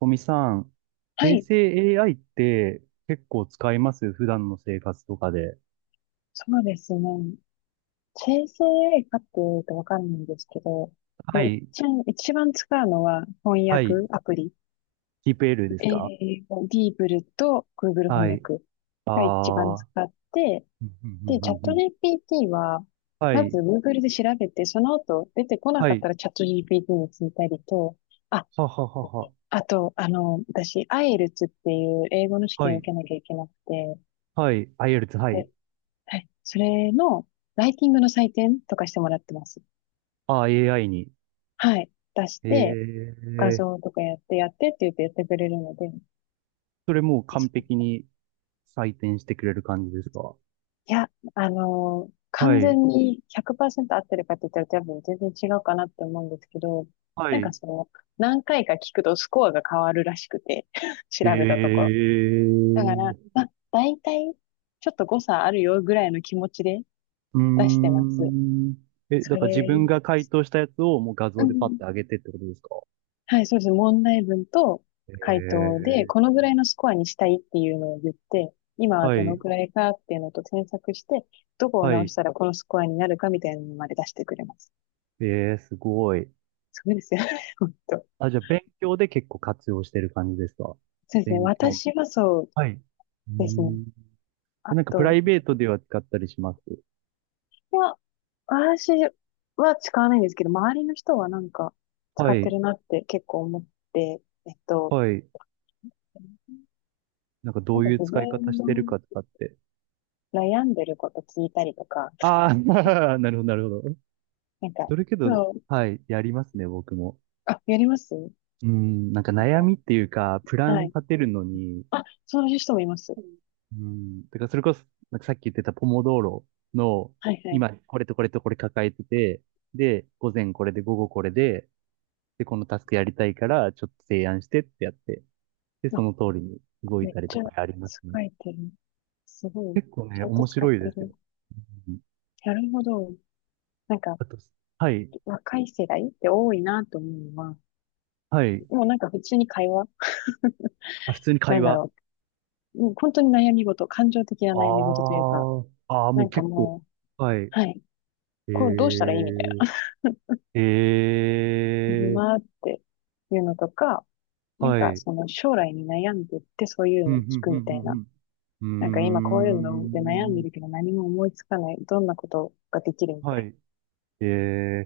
小見さん、は生い、成 AI って結構使います、普段の生活とかで？そうですね。生成 AI かっていうとわかんないんですけど、はもうい。一番使うのは翻はい。訳アプリ。キープ L ですか？ディーブルと Google 翻はい。訳あが一番あ。使って、うんうんうで、チャッんうんうト ん。 GPT は、はまず い。Google で調べて、その後出てこなはかったい。らチャット GPT に聞いたりと、あ、はははは。あと、私、IELTS っていう英語の試は験をい。受けなきゃいけなくて、はい。IELTS、はい。で、はい、それのライティングの採点とかしてもらってます。ああ、AI に。はい、出しえて、画え。像とかやってやってって言ってやってくれるので、それもう完そう璧に採点してくれる感じですか？いや、は完い。全に100%合ってるかって言ったら多分全然違うかなって思うんですけど、はなんかい。その、何回か聞くとスコアが変わるらしくて、調えべたところ。だから、え。まあ、大体、ちょっと誤差あるよぐらいの気持ちでうー出してます。ん。え、そだから自れ、分が回答したやつをもう画う像でパッんて上げてってことですか？はい、そうです。問題文と回答で、こええ。のぐらいのスコアにしたいっていうのを言って、今ははどのい、くらいかっていうのと添削して、どこをは直しい。たらこのスコアになるかみたいなのまで出してくれます。ええすごい。そうですよね。本当。あ、じゃあ勉強で結構活用してる感じですか？そうですね。勉強。私はそうはい。うーですね。ん。え、あなんかプラとイベートでは使ったりします？は、私は使わないんですけど、周りの人はなんか使はってい、るなって結構思って、えっと、はい。なんかどなんうかいう自使い方分してるのかとかって。悩んでること聞いたりとか、ああ、なるほど、なるほど。なんか、それけど、そう、はい、やりますね、僕も。あ、やりますうん、なんか悩みっかていうか、プラはンい。立てるのに、あ、そういう人もいます。うん。だからそれこそ、なんかさっき言ってたポモドーロの、はいはい。今これとこれとこれ抱えてて、で、午前これで午後これで、で、このタスクやりたいから、ちょっと提案してってやって、で、そあ、の通りに動いめったりとちゃかありますね。使えてる。すごい。結構ちね、ゃんと面使っ白いてですよ。る。うん。なるほど。なんか、あと、はい、若い世代って多いなと思うのは、はい。もうなんか普通に会話、あ、普通にな会んだ話。ろう。もう本当に悩み事、感情的なあ悩み事というか、あ、あーもなうんか結構。もはい。う、はい。えこうどうしたらいいみたいな。ー、え今っていうのとか、ー、なんはかい。その将来に悩んでってそういううのん、を聞くみたいな。うん、うん、うなんか今こういうので悩んん。でうーん。るけど何も思いつかない。どんなことができるみたはいい。え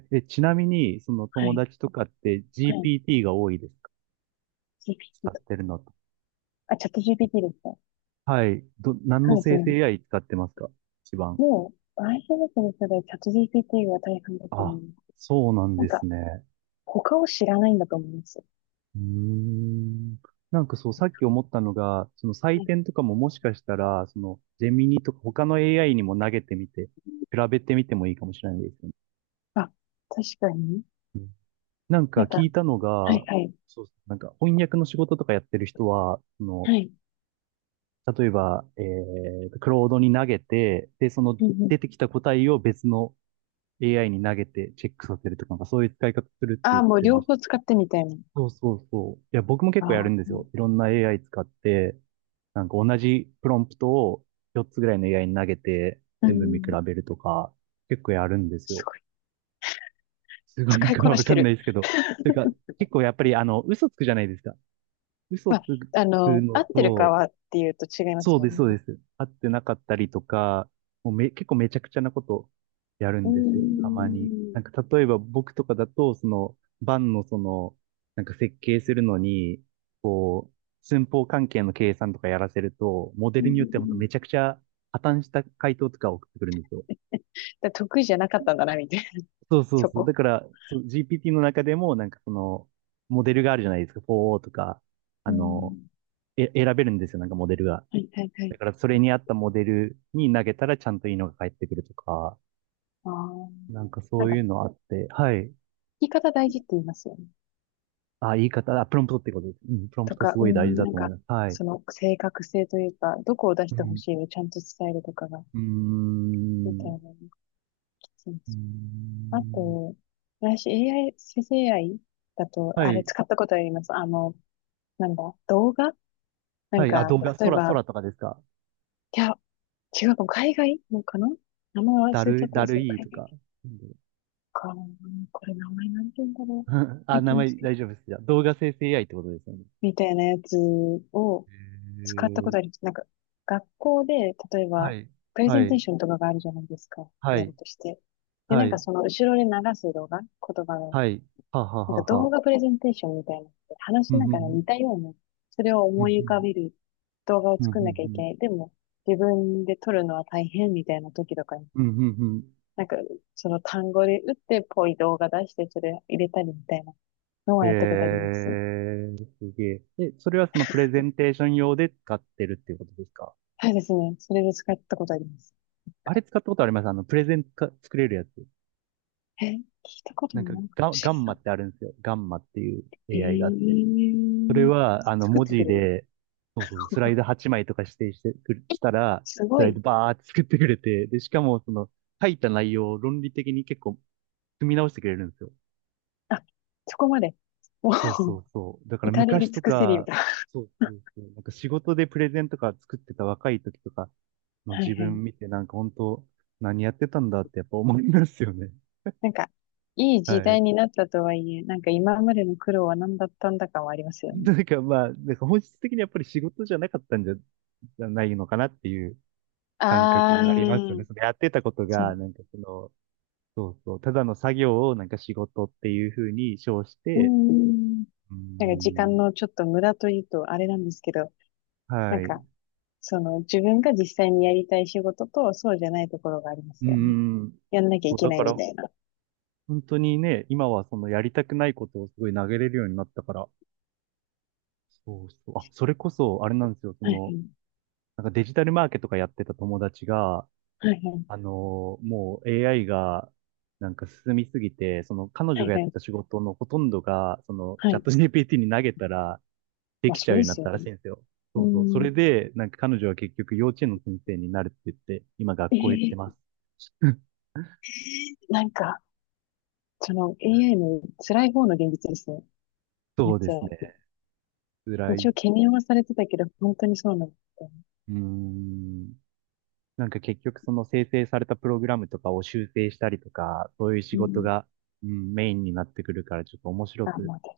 ー、え、ちなみに、そのな。は友い。達とかって はい。GPT が多いですか？使っ GPT と。てるのと。あ、チャット GPT ですね。はい。ど、何そうのです生成 ね。AI 使ってますか、一番？もう、i p の世代チャット GPT が大半だとあ、思う。そうなんなんでか、すね。他を知らないんだと思いますうーん。なんかそう、さっき思ったのが、その採はい。点とかももしかしたら、その、ジェミニとか他の AI にも投げてみて、比べてみてもいいかもしれないですよね。あ、確かに。なんかなんか、聞いたのはいが、はい。そう、なんか翻訳の仕事とかやってる人は、そはの、い。例えば、クロードに投げて、で、そのうんう出ん。てきた答えを別の AI に投げてチェックさせるとか、なんかそういう使い方するってあ言っあ、もうてま両した。方使ってみたいな。そうそうそう。いや、僕も結構やあるんですよ。あ。いろんな AI 使って、なんか同じプロンプトを4つぐらいの AI に投げて、う全部見比ん。べるとか、結構やるんですすよ。ごい。すごい使いか こなわしかてんないる。ですけど。というか、結構やっぱりあの、嘘つくじゃないですか。嘘まあ、つくあの、の合ってるかと、はっていうと違いまそすうもでんす、そうね。です。会ってなかったりとか、もうめ、結構めちゃくちゃなことやるうんーですよ、たまに。なん。んか例えば僕とかだと、その、バンのその、なんか設計するのに、こう、寸法関係の計算とかやらせると、モデうんうルによってんはう本当めちゃん。くちゃ破綻した回答とか送ってくるんですよ。だ得意じゃなかったんだな、みたいな、そうそうそそう。こ。だから、そう GPT の中でも、なんかその、モデルがあるじゃないですか、4O とか、あうの、ん。え、選べるんですよ、なんかモデルが。はいはいはい。だからそれに合ったモデルに投げたらちゃんといいのが返ってくるとか、ああ。なんかなんそうか、聞いうのあって、はい。き方大事って言いますよね。あ、言い方、あ、プロンプトってことです。うん、プロンプとトか、すうごい大事んだなんと思いか、ます。はい。その正確性というか、どこを出しうてほん。しいをちゃんと伝えるとかが、うーみたいなん。のもきついんでうーすよ。あん。と、私 AI、生成 AI だと、はあれい。使ったことあります。なんだ、動画なはんい。あ、か、動画、例え空、ば、空とかですか？いや、違うかも、海外のかな名前忘れちゃったんだでするけど、い海と外。か。うん。 か、これ名前なんて言うんだろう。あ、最名近です前けど。大丈夫です。じゃあ、動画生成 AI ってことですよね。みたいなやつをへ使ったことありー。ます。なんか、学校で、例えはば、い。プレゼはンテーい。ションとかがあるじゃないですか。はやい。るとして。で、なはんかい。その後ろで流す動画、言葉の、はい。ははなんはか動は。画プレゼンテーションみたいなのって話うんしなうがら似んたような、それをうん。思うい浮かべんる動画をうんうんう作んなきゃいけん。ない。でも、自分で撮るのは大変みたいな時とかにうん、うん、うなんか、その単語で打ってぽい動画出して、それ入れたりみたいなのん。はやったことあります。えー、すげえ。え、それはそのプレゼンテーション用で使ってるっていうことですか？はいですね。それで使ったことあります。あれ使ったことあります、あの、プレゼンか作れるやつ。え、聞いたことなんもかないかもガ、しガれンマなってあるんですよ。ガンマっていう AI があって。それい。えー、は、あの、作っ文てく字れるで、そうそう、スライド8枚とか指定してくる、したら、すスごライドい。バーって作ってくれて、で、しかもその、書いた内容を論理的に結構、組み直してくれるんですよ。あ、そこまで。もそうう、そうそう。だから至れ昔りと尽くせりか、だそうそうそう。なんか仕事でプレゼンとか作ってた若い時とかのは自いはい。分見て、なんか本当、何やってたんだってやっぱ思いますよね。なんか、いい 時はい。代になったとはいえ、なんか今までの苦労は何だったんだかはありますよね。なんかまあ、なんか本質的にやっぱり仕事じゃないのかなっていう感覚あがありますよあ、ね。そのやってたことそが、う。なんかその、そうそう、ただの作業をなんか仕事っていうふうに称しうーて、ん。うーなんか時間ん、のちょっと無駄というとあれなんですけど、なんはい。うか、その、自分が実際にやりたい仕事と、そうじゃないところがありますーよね。ん。やんなきゃいそう、けだなかいみらたいな。本当にね、今はそのやりたくないことをすごい投げれるようになったから、そうそう。あ、それこそ、あれなんですよ、そはの、いなんかデジタルマーケとかやってた友達が、はい、はいもう AI が、なんか進みすぎて、その彼は女い、がやはっいてはい、た仕事のほとんどが、そのはチャッい。ト GPT に投げたらでまあ、きちゃそううようでになすったよらしね。いんですよ。うそうそう。そん。れで、なんか彼女は結局幼稚園の先生になるって言って、今学え校行ってー、ます。なんか、その AI の辛い方の現実ですね。めそっうちでゃ。すね。辛い。一応う懸念はされてたけど、本当にそうなんだったね。ーん。なんか結局その生成されたプログラムとかを修正したりとか、そういう仕う事ん。が、うん、メインになってくるからちょっと面白あ、くまあ、確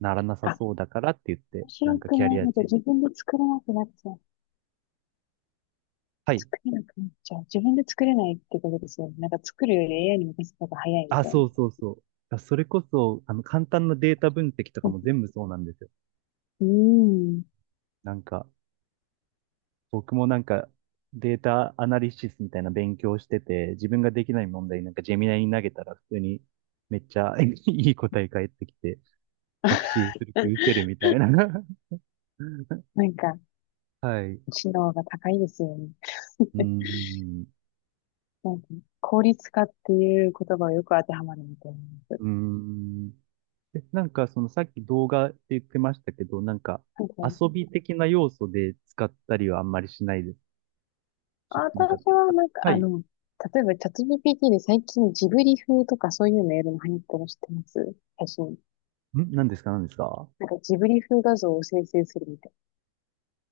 ならなさかに。あ、そうだからって言って、面な白んかくキャなリいアのでチェンジ。自分で作れなくなっちゃう。はい。作れなくなっちゃう。自分で作れないってことですよね。なんか作るより AI に任せた方が早いみあ、たいな。そうそうそう。だそれこそ、あの、簡単なデータ分析とかも全部そうなんですよ。うん。なんか、僕もなんか、データアナリシスみたいな勉強してて、自分ができない問題なんかジェミナイに投げたら普通にめっちゃ いい答え返ってきて、学習する気失せるみ たいな なんか、はい。知能が高いですよね。うーん。なんか、効率化っていう言葉をよく当てはまるみと思います。うーん。え、なんかそのさっき動画って言ってましたけど、なんかなんか、遊び的な要素で使ったりはあんまりしないです？ちょっとなんか、私はあ、なんか、はい。ん、例えばチャット GPT で最近ジブリ風とかそういうメールも流行ってるの知ってます写真。何ですか？何ですか？なんかジブリ風画像を生成するみたい。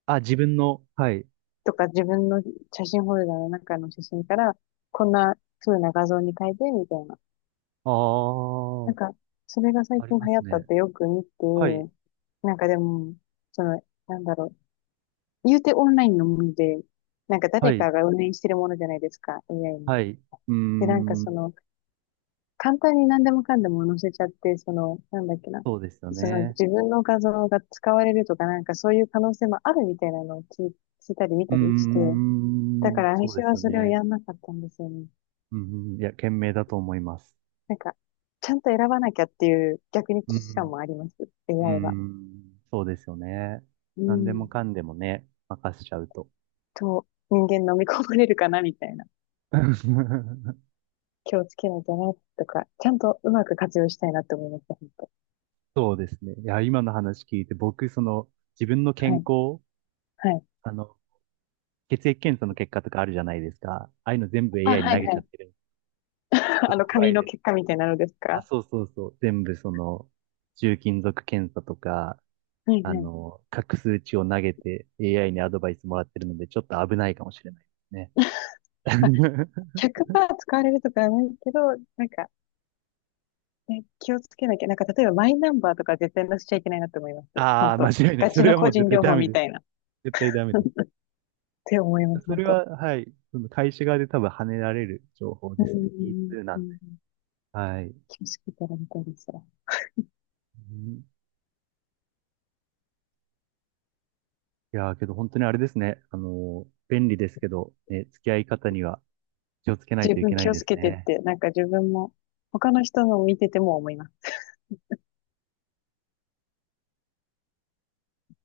あ、自分の、はい。とか自分の写真フォルダの中の写真からこんな風な画像に変えてみたいな。ああ、なんか、それが最あり近ま流行すったっね。てよく見て、はい。なんかでも、その、なんだろう。言うてオンラインのもので、なんかは誰い。かが運営してるものじゃないですか、AI に。はい。うーで、なんかそん。の、簡単に何でもかんでも載せちゃって、その、なんだっけな、そうですよそのね。自分の画像が使われるとか、なんかそういう可能性もあるみたいなのを聞いたり見うーたりして、だかん。らそう私ですはよそれをね。やんなかったんですよね。うんうん。いや、賢明だと思います。なんか、ちゃんと選ばなきゃっていう逆に危う機感んもあります、うん。うー AI は。ん、そうですよね。う何でん。もかんでもね、任せちゃうと。と、人間飲み込まれるかなみたいな。気をつけないとな、とか、ちゃんとうまく活用したいなって思いました、本当。そうですね。いや、今の話聞いて、僕、その、自分の健はい、康、はい。あの、血液検査の結果とかあるじゃないですか。ああいうの全部 あ、AI には投い、げはちゃっい。てる。ちょっあとの、怖紙いのです。結果みたいなのですあ、かそうそうそう。全部その、重金属検査とか、はいあはい。の、各数値を投げて AI にアドバイスもらってるので、ちょっと危ないかもしれないですね。100%使われるとかはないけど、なんか、ね、気をつけなきゃ。なんか、例えばマイナンバーとか絶対載せちゃいけないなって思います。あ本あ、間当。違いない。ガそチれのはも個う絶人対情ダ報メみです。たいな。絶対ダメ です。って思います、そ本れ当。は、はい。その会社側で多分跳ねられる情報うですね。ん。P2 なうんんで。はい。気をつけたらみたいですわ。うん。いやー、けど本当にあれですね。便利ですけど、ね、付き合い方には気をつけない十といけ分ない気をでつすけてっね。て、なんか自分も、他の人の見てても思います。